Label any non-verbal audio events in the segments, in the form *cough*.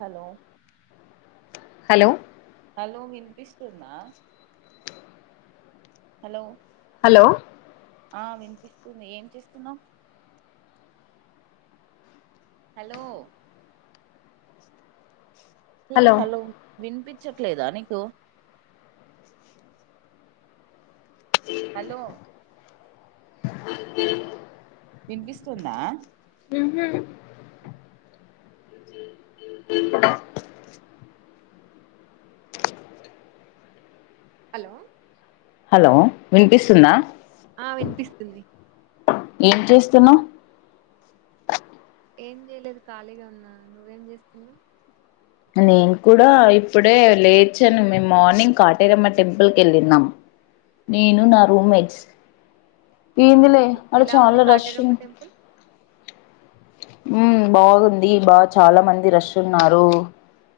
Hello hello hello వినిపిస్తుద hello hello ఆ వినిపిస్త ఏం చేస్తున్నావ్ హలో ఏ హలో విన్పి చట్లేదా నీకు హలో వినిపిస్తుందా ఉహు హలో హలో వినిపిస్తుందా ఆ వినిపిస్తుంది ఏం చేస్తున్నావ్ ఏం చేయలేదు ఖాళీగా ఉన్నా నువ్వేం చేస్తున్నావ్ నేను కూడా ఇప్పుడే లేచాను మేము మార్నింగ్ కాటరమ్మ టెంపుల్కి వెళ్ళినాం నేను నా రూమ్మేట్స్ ఆ ఏందిలే అదే ఆడ ఎలా ఉంది చాలా రష్ కాటేరమ్మ టెంపుల్ ఉ బాగుంది బా చాలా మంది రష్ ఉన్నారు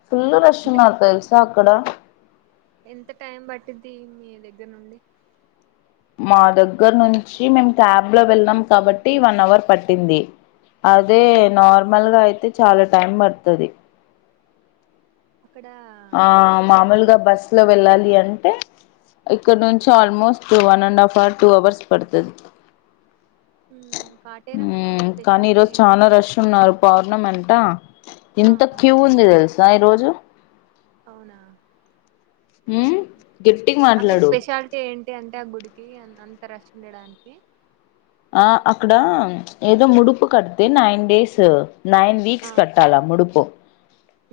ఫుల్ రేష్ అంటే ఉన్నారు తెల్సా చక్కడ ఎంత టైం పట్టిది మీ దగ్గర నుండి మా దగ్గర నుంచి మేము క్యాబ్ లో వెళ్ళం కాబట్టి వన్ అవర్ పట్టింది అదే నార్మల్గా అయితే చాలా టైం పడ్తది అక్కడ మామూలుగా బస్లో వెళ్ళాలి అంటే ఇక్కడ నుంచి almost one and half hour two hours పడుతది ఉమ్, కాటేరమ్మ గుడి కానీ స్పెషాలిటీ ఈరోజు ఏంటి? చాలా రష్ ఉన్నారు పార్ అన్న మంటా ఎంత ఆహా క్యవ్ ఉంది తేల్స్ సాాయి రోజు అవునా మ్మ్ గట్టిగా అక్కడ మాట్లాడు స్పెషాలిటీ ఏంటి అంటే ఆ గుడి కీఅంత రష్ ఉండడానికి ఆ అక్కడ ఏదో ముడుపు కడితే నైన్ డేస్ నైన్ ఆ వీక్స్ కట్టాలా ముడుపు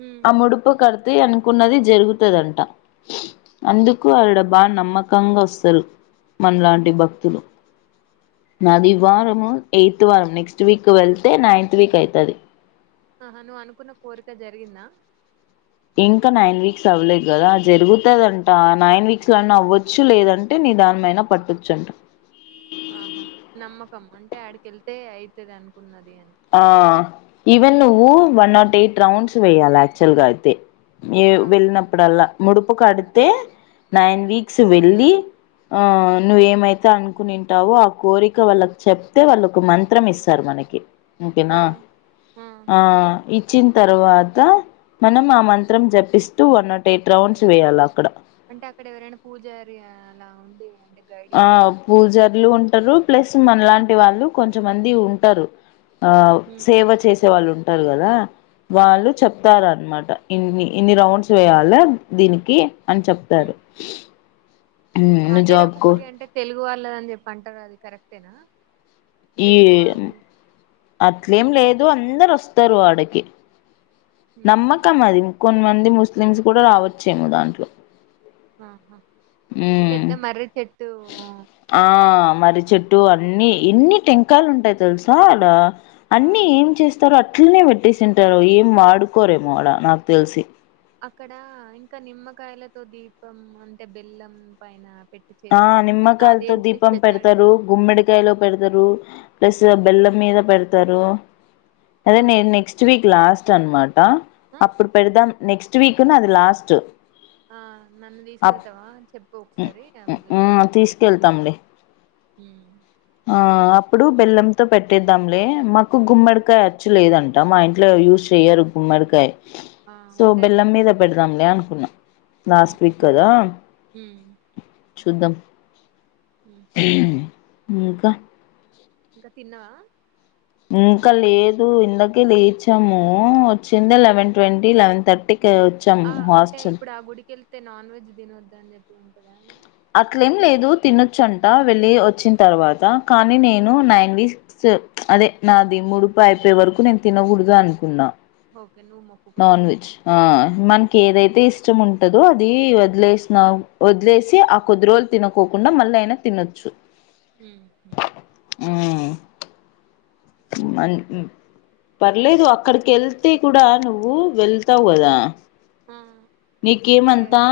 ఉమ్ ఆ ముడుపు కడు త్ తే అనుకున్నది జరుగుతుదంట అందుకు ఆవిడ బాగా డ నమ్మకంగా వస్తారు మనలాంటి భక్తులు ఉహు నాదివాారము ఎయిత్ వారం నెక్స్ట్ వీక్ వెళ్తే నైన్త్ వీక్ అయితది ఆహా నువ్వు అనుకున్న కోరిక జరిగిందా ఇంకా నైన్ వీక్స్ అవ్వలేదు కదా జరుగుతదంట నైన్ వీక్స్ లాన్న అవ్వచ్చు లేదంటే నిీ దానిమైైన పట్టొచ్చు అంట ఆహా నమ్మకమ్మ అంటే ఆడికి వెళ్తే అయితే అనుకున్నది అని ఆ ఈవెన్ నువ్వు వన్ నాట్ ఎయిట్ రౌండ్స్ వేయాలి యాక్చువల్ గా అయితే ఏ ఆ వెళ్ళినప్పుడల్లా ముడుపు కడితే నైన్ వీక్స్ వెళ్ళి ఆ నువ్వ ఏమైతే అనుకునింటావో ఆ కోరిక వాళ్ళకి చెప్తే వాళ్ళు ఒక మంత్రం ఇస్తారు మనకి ఆ ఓకేనా ఆ ఇ వచ్చిన తర్వాత మనం ఆ మంత్రం జపిస్తూ వన్ నాట్ ఎయిట్ రౌండ్స్ వేయాల అక్కడ అంటే అక్కడ ఎవరైనా పూజారి అలా ఉండి అంటే గైడ్ ఆ చేస్తారా పూజారులు ఉంటారు ప్లస్ మనలాంటి వాళ్ళు కొంచెమంది ఉంటారు ఆ ఉమ్ సేవ చేసే వాళ్ళు ఉం అంటారు కదా ఆ వాళ్ళు చెప్తారున్నమాట ఇన్ని ఇన్ని రౌండ్స్ వేయాలన దీనికి అని ఉమ్ చెప్తారు ను జాబ్ కాటేరమ్మ కో గుడి అంటే తెలుగు వాళదని అని చెప్పి అంటారు అది కరెక్టేనా ఈ తెలుగు వాళ్ళు అట్లేం లేదు దో అందరోస్తారు ఆడకి ఉహు నమ్మకం అది కొన్నిమంది ముస్లిమ్స్ కూడా రావచ్చేమో దాంట్లో ఆహా పెద్ద ఉమ్ మర్రి చెట్టు ఉ ఆ మర్రి చెెట్టు అన్నిీ ఇన్ని టెంకాలు ఉంటాయి తెలుసా అలా ఆ అన్నీ ఏం చేస్తారు అ అట్లనే పెట్టేసింటారు ఏం వాడుకోరేమో ఆడ నాకు తెలిసి అక్కడ ఇంకా నిమ్మకాయలతో దీపం అంటే బెల్లం పైన పెట్టి ఆ చేస్తారంట నిమ్మకాయలతో అదేంటి దీపం స్పెషాలిటీ పెడతారు గుమ్మడికాయలో పెడతారు ప్లస్ బెల్లం మీద పెడ త్తరు అదే ఆ నెక్స్ట్ వీక్ లాస్ట్ చన్మాడ్ ఆ అప్పుడు పెడదాం నెక్స్ట్ వీక్ ను అది లాస్ట్ ఆ నన్ను తీసుకెళ్తావా చెప్పు ఒకసారి ఆ తీసుకెళ్తామ్ లే హ్మ ఆ అప్పుడు బెల్లంతో పెట్టేద్దాంలే మాకు గుమ్మడికాయ అచ్చు లేదంట మా ఇంట్లో యూస్ చెయ్యారు గుమ్మడికాయ ఆ సో ఉంటాయి లే. బెల్లమ్మీద పెడేదాములే అను ఉు ఉమ్, లాస్టు్వీక్ కదా చూద్దాం ఉహు మూకా ఇంకా తిన్నావా ఇంకా లేదు ఇందకే లేచాము వచ్చింది లెవెన్ ట్వంటీ లెవెన్ థర్టీ కే వచ్చాం ఆ హాస్టల్ ఇప్పుడు ఆ గుడికి వెళ్తే అంటే నాన్ వెజ్ తినొద్దు అని చెప్పి ఉంటదా అట్లేం లేదు తినొచ్చ అంట వెళ్ళి వచ్చిన తర్వాత కానీ నేను నైన్ సిక్స్ అదే నాది ముడుపు అయిపోయే వరకు నేను తినకూడదు అనుకున్నా ఓకే నువ్వు నాన్ మొక్కుకున్నావా వెజ్ ఆ మనకి ఏదైతే ఇష్టం ఉంటందో అది వదిలేసిన వదిలేసి ఆ కొద్దిరోజలు తినకోకుండా మళ్ళ అయినా తినొచ్చు మ్మ్ మ్మ్ మ పర్లేదు అక్కడికి వెళ్తే కూడా నువ్వు వెళ్తావు కదా ఆ అంటే నీకేమంతా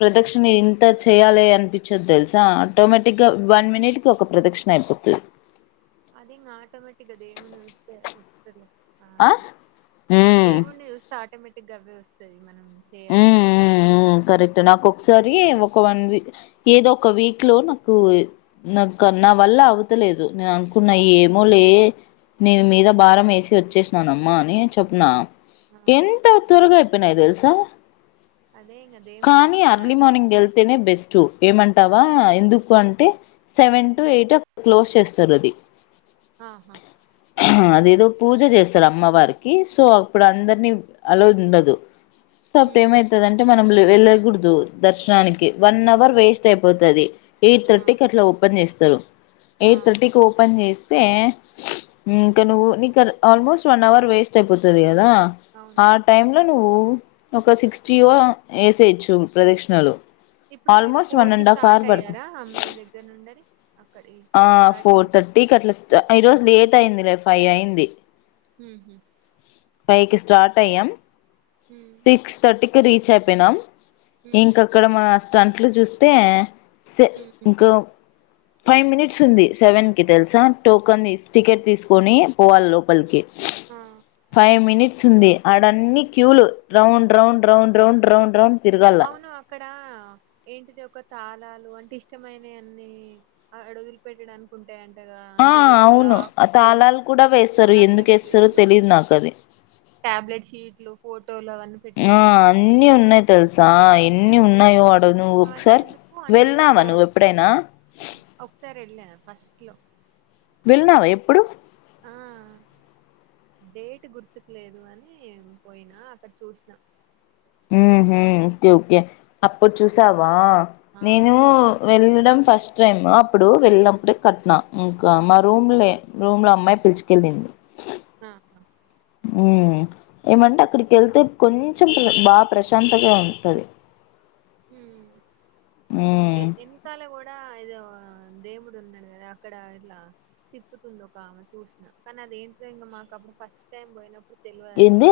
ప్రదక్షిణ ఇంత చేయాలి అనిపించది తెలుసా ఆటోమేటిక్ గా వన్ మినిట్ కి ఒక ప్రదక్షిణ అయిపోతది ఆది ఇంకా ఆటోమేటిక్ అదేముంది వస్తాయా వస్తదిలే ఆ మ్మ్ గావే వస్తాయి మనం చేయాలనుకున్న అదే ఉమ్ కరెక్ట్ నాకు ఒకసారి ఒక వన్ ఏదో ఒక వీక్ లో నాకు నాకు నా వల్ల అవతలేదు నేను అనుకున్న ఏమో లే నీ ఆ మీద భారం వేసి వచ్చేస నానమ్మా అని చెప్పిన ఆ, ఎంత త్వరగా అయిపోయినా తెల్సా ఆ అదే ఇంగ దేవుడు కానీ అర్లీ దారి మార్నింగ్ చూపిస్తాడు వెళ్తేనే బెస్ట్ ఏమన్ వా ఎందుకు అంటే సెవెన్ టు ఎయిట్ క్లోజ్ చేస్తారు అది ఆహా అదేదో పూజ చేస్తారు అమ్మవారికి సో అప్పుడు అందరినీ అల్లో ఉండదు స ఉమ్, ప్రేమ ఉమ్. అయితాదంటై మ వెళ్ళకూడదు దర్శనానికి వన్న్ అవర్ వేస్ట్ అయిపోతది ఎయిట్ ఆ థర్టీ కి అట్లా ఓపెన్ చెస్ *unintelligible* ఆ ఎయిట్ థర్టీకి ఓపెన్ చే తే ఇక నువ్వు నీక ఆల్మోస్ట్ వన్ అవర్ వేస్ట్ అయిపోతది కదా అవును ఆ టైమ్ లో నువ్వు ఒక సిక్స్టీ యేసయ్యచు ప్రదక్షణలు ఇప్పుడు మీరు ఫోర్ కి స్టార్ట్ అయ్యారా అమ్మీ దగ్గర నుండి అది అక్కడి ఆ ఫోర్ టెంప్ థర్టీకి అట్లా స్టార్ట్ ఈ రోజు లేట్ అయింది లే ఫైవ్ అయింది ఉమ్ ఉహు ఫైవ్ కి స్టార్ట్ అయ్యాం హ్మ్. సిక్స్ థర్టీ రీచ్ అయిపోయినామ హ్మ్. ఇంక అక్కడ మా స్ంట్లు చూస్తే హ్మ్. సింకా ఫైవ్ మినిట్స్ ఉంది సెవెన్కి తెలుసా టోకన్ తీ టికెట్ తీసుకొని పోవాలి లోపలికి ఆ! ఫైవ్ మినిట్స్ ఉంది ఆడన్ని క్యూలు round round round round round round తిరగాల అవును అక్కడ ఏంటిది ఒక కాలాలు అంటే ఇష్టమైనవి అన్ని ఆడ వదిలి పెట్టాడినికి ఉంటా ఆ అవును ఆ తాళాలు కూడా వేస్తారు ఎందుకు టాబ్లెట్ వేస్తారో షీట్లు, తెలిదు నాకు అది ఫోర్ట్ ఆ అన్ని ఉన్నాయి తెలుసా ఎన్ని ఉన్నాయో నువ్వు అవన్నీ ఒకసారి ఎందుకు అంటే ఇట్లా వెళ్ళనావా కోరు నువ్వు ఎప్పుడైనా ఫస్ట్ లో వెళ్నావా ఎప్పుడు ఆ డేట్ గుర్తుకు లేదు అని పోయినా అక్కడ చూసినా ఓకే ఓకే అప్పుడు చూసావా ఆ! నేను వెలడం ఫస్ట్ టైమ్ అప్పుడు వెళ్ళినప్పుడే కట్న ఇంకా మా రూమ్లే రూమ్ లో అమ్మాయి పిలుచుకెళ్ళింది ఊహూ ఉ ఏమంటే అక్కడికి వెళ్తే కొంచెం బా ప్రశాంతగా ఉంటుంది హ్మ్ మ్మ్ ఎం కలగూడా ఏదో దేవుడు ఉన్నాడు కదా అక్కడ ఇట్లా తిప్పుతుంది ఒక ఆమె చూసిన కానీ అదేంటి ఇంకా మాకు అప్పుడు ఫస్ట్ టైం పోయినప్పుడు ఇప్పుడు తెలియదని ఏంది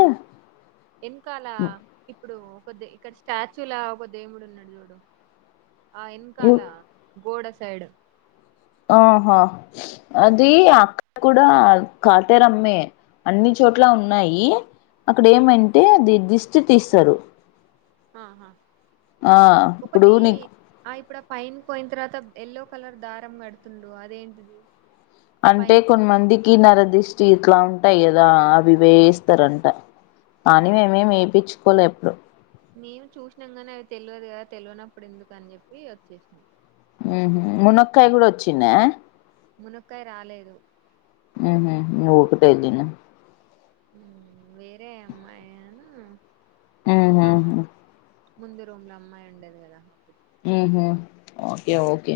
వెనకాల ఇప్పుడు ఒక కొద్ది ఇక్కడ స్టాచ్యూ లా ఒకద్ దేవుడు ఉన్నాడు చూడు ఆ యు ఎనకాల గోడసైడ్ ఆహా అది అక్కడ కూడా కాతేేరమ్మే అన్ని చోట్ల ఉన్నాయి అక్కడ ఏమంటే అది దస్ ర్చి తీస్తరు ఆహా ఆ ఇప్పుడు నీకు పైన్ పోయిన తర్వాత ఎల్లో కలర్ దారం కడుతుండు అదేంటిది అంటే పైన్ కొన్మందికి నరదిష్ చీట్లా ఉంటాయి కదా వివేస్తారంట కానీ మేమే ఎపించు పోలే ఎప్పుడు నేను చూసినాం నీ అవి తెలియదు కదా తెలివనప్పుడు ఎందుకు అని చెప్పి వచ్చేసినా మునక్కయ కూడా వచ్చినన్న మునక్కయ రాలేదు అవునా మోపతేజినా వేరే అమ్మాయా ఆహ ముందు రూమ్ లో అమ్మాయి ఉండేది కదా ఉహుఓకే ఓకే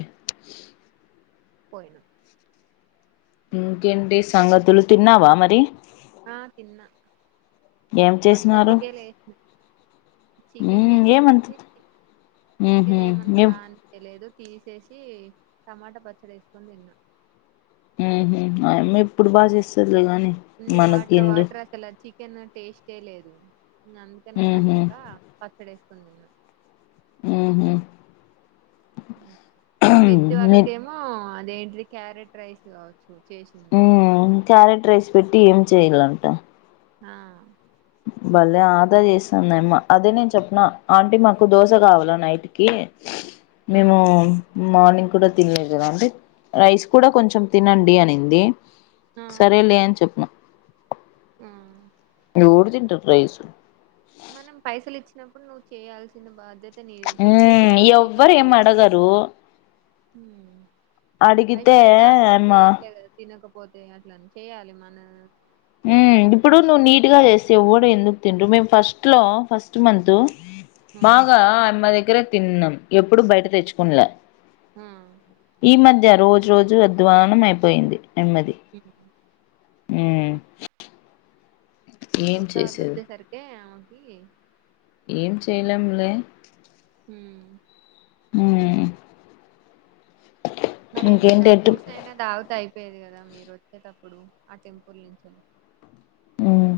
పోయినా ఇంకేంటి సంగతులు తిన్నావా మరి ఆ తిన్నా ఏం వన్ చేసినారు థర్టీకే లేసిన చికెన్ ఉమ్ ఏమంత చేసిందంటే ఉహు చికెన్ ఏమంత ఏం బాగా అనిపించతెలిదు తీసేసి టమాటా పచ్చడి వేసుకొని తిన్నాం అ అమ్మాయి ఇప్పుడు బాగా చేస్తది అలుగాని మన కిండ్రు కెన్నా టేస్టే లేదు అందుకే నేను ఉహు నచ్చక పచ్చ పడేసుకొని తిన్న ఉహు వెజ్ మీ వాళ్ళకేమో ఆ అదేంటిీ ది క్యారెట్ రైస్ చూ చేసింది ఉమ్ క్యారెట్ రైస్ పెట్టి ఏం చెయాలంట ఆా బళ్లేీ ఆదా చేస్తుందమ్మా అదే నేను చెప్పిన ఆంటీ మాకు దోశ కావాల నైట్ కి ఆ మేము మార్నింగ్ కూడా తినలేదు కదా అంటే రైస్ కూడా కొంచెం తినండి అనింది ఆ సరే లే అని చెప్పను ఆ ఎడు తింటాడు. రైస్ మనం పైసలు ఇచ్చినప్పుడు నువ్వు చేయాల్సిన బాధ్యత నీది హ తింటే తింటాం ఎవ్వరు ఏం అడగరు హ అడిగితే పైసలైతే అంత తక్కువ అమ్మ ఎయిట్లేదు కద తినకు పోతే అట్లని చేయ్యాలి మన ఉ చేయాలి ఇప్పుడు నువ్వు నీట్ గా చేస్తే ఎవ్వడు ఎందుకు తింటు మేము ఫస్ట్లో ఫస్ట్ మంత్ ఆ బాగా అమ్మది దగ్గర తిన్నాం ఎప్పుడు బయట తెచ్చుకుండ్ల ఆ రోజు రోజు అధ్వానం అయిపోయింది నెమ్మది ఉ ఉమ్ ఏం కొత్తా వాళ్ళ చేసేది వచ్చేసరికిే కీ ఏం చెయలేము లే హ హ మరి ఏమైనా జూసై అయినా దాగుతా ఇపు ప్పేది కదా మీరు వచ్చేటప్పుడు ఆ టెంపుల్ నుంచి ఉమ్